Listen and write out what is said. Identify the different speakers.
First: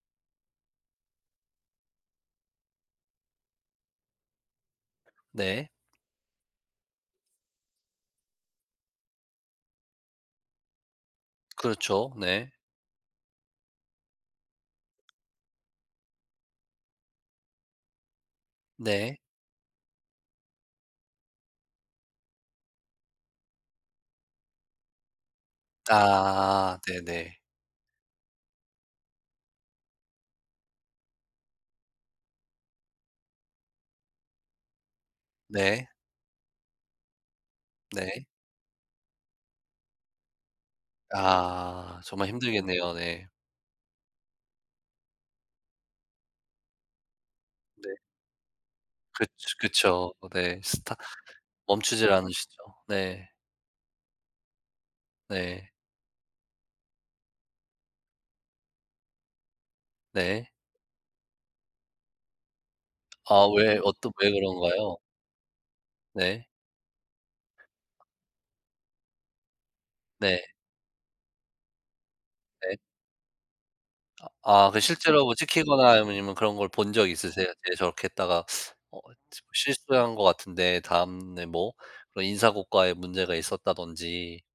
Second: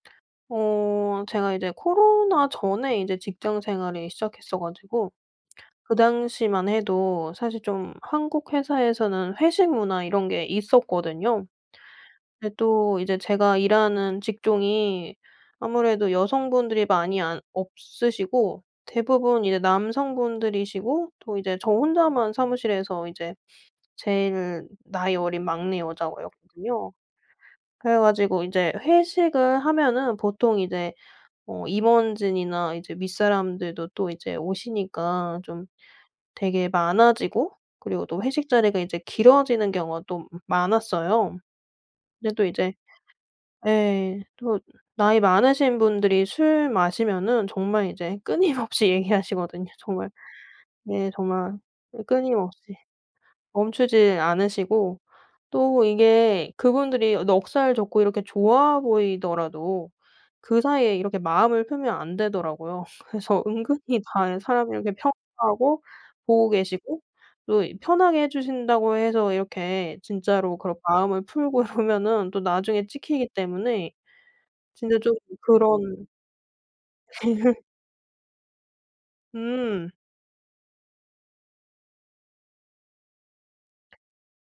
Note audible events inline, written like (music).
Speaker 1: 어 제가 이제 코로나 전에 이제 직장생활을 시작했어 가지고
Speaker 2: 네.
Speaker 1: 그 당시만 해도 사실 좀 한국 회사에서는 회식 문화 이런 게 있었거든요.
Speaker 2: 그렇죠. 네.
Speaker 1: 근데 또 이제 제가 일하는 직종이 아무래도 여성분들이 많이 안 없으시고
Speaker 2: 네.
Speaker 1: 대부분 이제 남성분들이시고 또 이제 저 혼자만 사무실에서 이제 제일 나이 어린 막내
Speaker 2: 아
Speaker 1: 여자였거든요.
Speaker 2: 네네.
Speaker 1: 그래 가지고 이제 회식을 하면은 보통 이제 어 임원진이나 이제 윗사람들도 또 이제 오시니까 좀
Speaker 2: 네.
Speaker 1: 되게 많아지고 그리고 또
Speaker 2: 네.
Speaker 1: 회식 자리가 이제 길어지는 경우가 또 많았어요.
Speaker 2: 아 정말
Speaker 1: 근데 또 이제
Speaker 2: 힘들겠네요. 네.
Speaker 1: 예 또 나이 많으신 분들이 술 마시면은 정말
Speaker 2: 네.
Speaker 1: 이제 끊임없이
Speaker 2: 그
Speaker 1: 얘기하시거든요. 정말
Speaker 2: 그쵸. 네. 스타
Speaker 1: 네 정말
Speaker 2: 멈추질 않으시죠.
Speaker 1: 끊임없이.
Speaker 2: 네.
Speaker 1: 멈추지 않으시고.
Speaker 2: 네.
Speaker 1: 또 이게 그분들이 넉살 좋고 이렇게 좋아 보이더라도
Speaker 2: 네.
Speaker 1: 그 사이에 이렇게 마음을 풀면 안 되더라고요. 그래서
Speaker 2: 아 왜
Speaker 1: 은근히
Speaker 2: 어떤 왜
Speaker 1: 다른 사람을 이렇게
Speaker 2: 그런가요?
Speaker 1: 평가하고
Speaker 2: 네.
Speaker 1: 보고 계시고 또 편하게 해 주신다고 해서 이렇게
Speaker 2: 네.
Speaker 1: 진짜로 그런 마음을 풀고 이러면은 또
Speaker 2: 네.
Speaker 1: 나중에 찍히기 때문에
Speaker 2: 아 아 그
Speaker 1: 진짜 조금
Speaker 2: 실제로 뭐 찍히거나 이런
Speaker 1: 그런
Speaker 2: 거나 아니면은 그런 걸 본 적 있으세요?
Speaker 1: (laughs)
Speaker 2: 네 저렇게 했다가 어 시
Speaker 1: 음.
Speaker 2: 실수한 것 같은데 다음에 뭐 그런 인사고과에 문제가 있었다든지